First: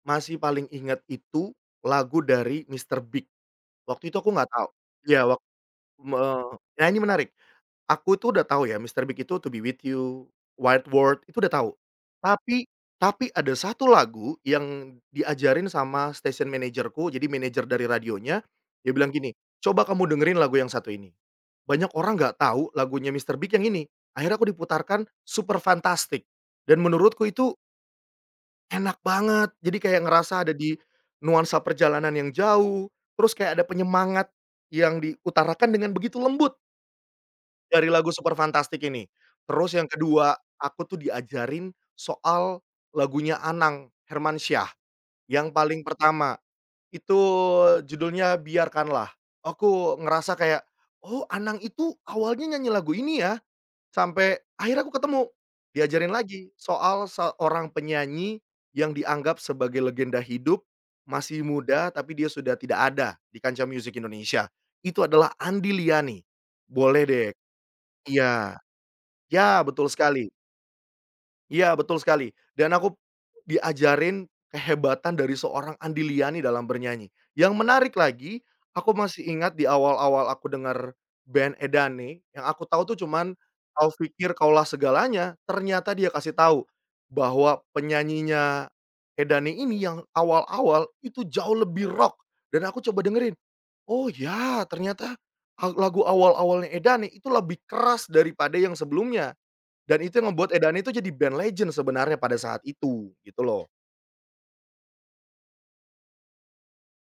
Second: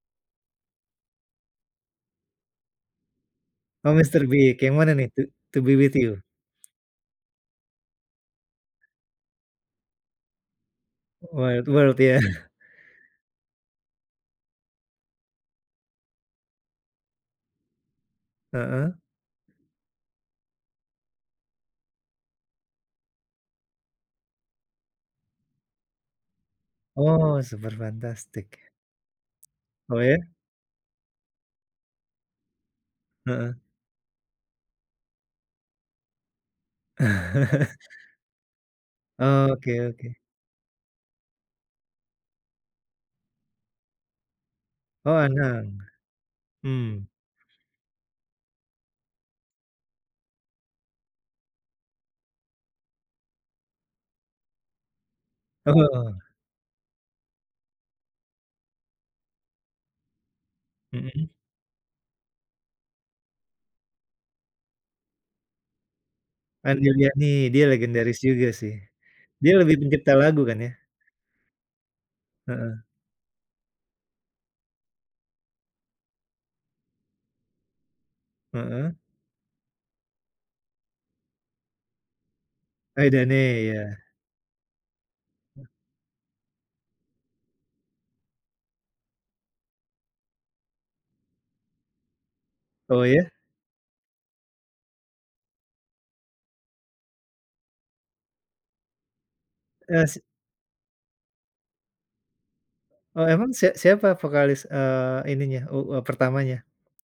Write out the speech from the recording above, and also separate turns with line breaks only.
Masih paling ingat itu lagu dari Mr. Big,
Oh,
waktu itu
Mr.
aku nggak
Big,
tahu
yang mana nih "To
ya wak
To Be with
me
You"?
nah ini menarik, aku tuh udah tahu ya Mr. Big itu "To Be with You," "White world," itu udah
"White
tahu.
World" ya?
Tapi tapi ada 1 lagu yang diajarin sama stasiun manajerku. Jadi manajer dari radionya dia
Heeh.
bilang gini, "Coba kamu dengerin lagu yang satu ini, banyak orang enggak tahu lagunya Mr. Big yang ini." Akhirnya aku diputarkan "Superfantastic" dan menurutku
Oh,
itu
"Superfuntastic" ya.
Enak banget, jadi
Oh,
kayak
ya?
ngerasa ada di nuansa perjalanan yang jauh, terus kayak
Heeh.
ada penyemangat yang diutarakan dengan begitu lembut dari lagu "Superfantastic" ini.
Oh,
Terus
oke
yang
oke.
kedua, aku tuh diajarin soal lagunya Anang Hermansyah,
Oh,
yang
Anang.
paling pertama
Mmm.
itu judulnya "Biarkanlah," aku ngerasa kayak, "Oh, Anang itu awalnya nyanyi lagu ini ya?" Sampai akhirnya aku ketemu diajarin
Heeh.
lagi soal seorang penyanyi yang dianggap sebagai legenda hidup,
Mhm.
masih muda tapi dia sudah tidak ada di kancah musik Indonesia itu adalah Andy Liany,
Andy
boleh deh
Liany dia legendaris juga
iya,
sih, dia
ya
lebih
betul
pencipta
sekali.
lagu kan ya?
Iya, betul sekali dan
Heeh.
aku diajarin kehebatan dari seorang Andy Liany dalam bernyanyi. Yang menarik lagi
Heeh.
aku masih ingat di awal-awal aku dengar band Edane yang aku tahu
Edane,
cuman "Kau
iya.
Pikir Kaulah Segalanya" ternyata dia kasih tahu, bahwa penyanyinya Edane ini yang awal-awal itu jauh lebih rock, dan aku coba
Oh, ya?
dengerin, "Oh, ya ternyata al lagu awal-awalnya Edane itu lebih keras daripada yang sebelumnya," dan
Eee, si
itu yang ngebuat Edane itu jadi band legend sebenarnya pada saat itu
Oh,
gitu
emang
loh.
sia siapa vokalis, eee, ininya u eee, pertamanya?